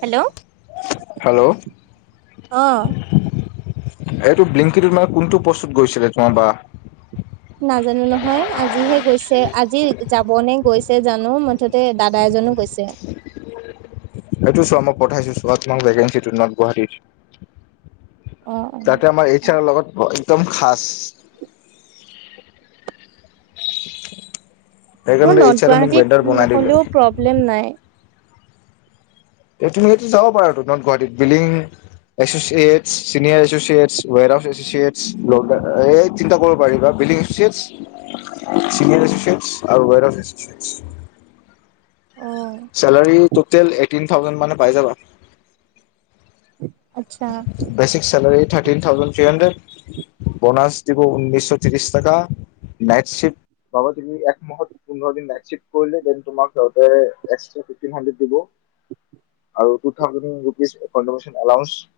Hello hello অ এইটো বিলিংকিটোত মানে কোনটো বস্তুত গৈছিলে তোমাৰ বা [unintelligible] নাজানো নহয় আজিহে গৈছে আজি যাবনে গৈছে জানো মুঠতে দাদা এজনো গৈছে, এইটো চোৱা মই পঠাইছো চোৱা তোমাক ভেকে ন [unintelligible] গুৱাহাটীৰ অ', তাতে আমাৰ এই অ'। চাৰ লগত একদম খাস মোৰ নৰ্থ গুৱাহাটীত দিলে হ'লেও প্ৰব্লেম নাই। ু যাব পাৰা ন গুৱাহাটীত বিল পাৰল এচছিছ [unintelligible] [unintelligible] [unintelligible] অ', ট'টেল এইটিন থাউজেণ্ড মানে পাই যাবা আচ্ছা, basic salary thirty thousand four hundred bonus দিব উনৈশ ত্ৰিশ টকা এক মাহত পোন্ধ [unintelligible] দ নাই কৰিলেন তমিহ দ [unintelligible] আৰুট [unintelligible] the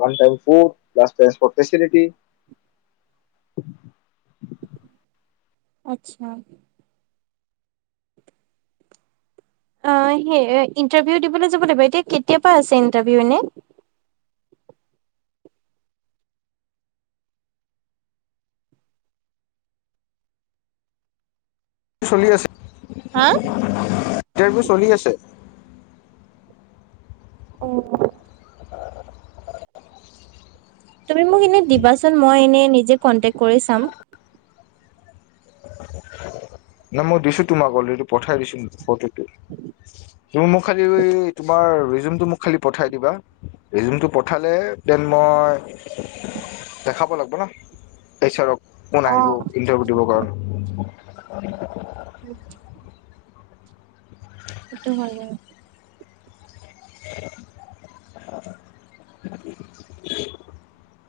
one time food plus transport facility [unintelligible] আচ্ছা ইণ্টাভীও দিবলে যাবা নেকি অ কেতিয়াপা আছে ইণ্টাভিউ [unintelligible] চলি আছে হা? ইটাৰভিউ চলি আছে অ তুমি মোক এনে দিবাচোন মই এনেই নিজে কনটেক্ট কৰি চাম। নাই মই দিছো তোমাক অলৰেডি পঠাই দিছো। [inaudible] তুমি মোক খাল তোমাৰ ৰিজোক দিবা ৰিজমালে দেন মই দেখাব লাগিব নাৰক কোন আহিব অ', ইণ্টাৰভিউ দিব কাৰণ অন উম। সেটো ভাল আ [unintelligible]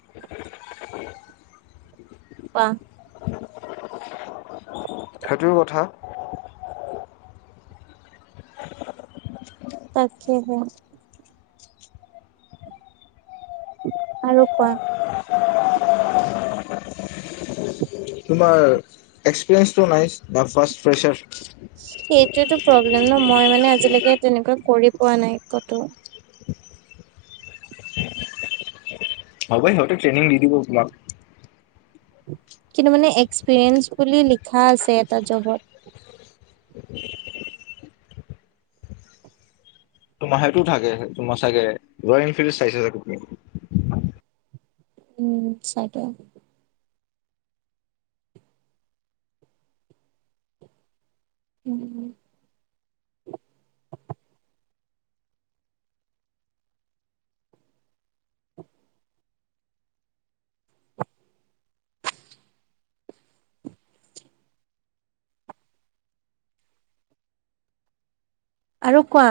[inaudible] কোৱা সেইটো কথা, তাকে হে, আৰু কোৱা তোমাৰ এক্সপিৰিয়েঞ্চ টো নাই। না ফাৰ্ষ্ট ফ্ৰেচাৰ সেইটোয়টো প্ৰব্লেম ন মই মানে আজিলৈকে তেনেকুৱা কৰি পোৱা নাই কটো। হ'ব সিঁতো ট্ৰেইনিং দি দিব তোমাক। কিন্তু মানে এক্সপিৰিয়েঞ্চ বুলি লিখা আছে এটা জবত [inaudible] তোমাৰ সেইটোও থাকে তোমাৰ চাগে ৰয়েল এনফিল্ড চাইছে চাগে তুমি উম চটো উম আৰু কোৱা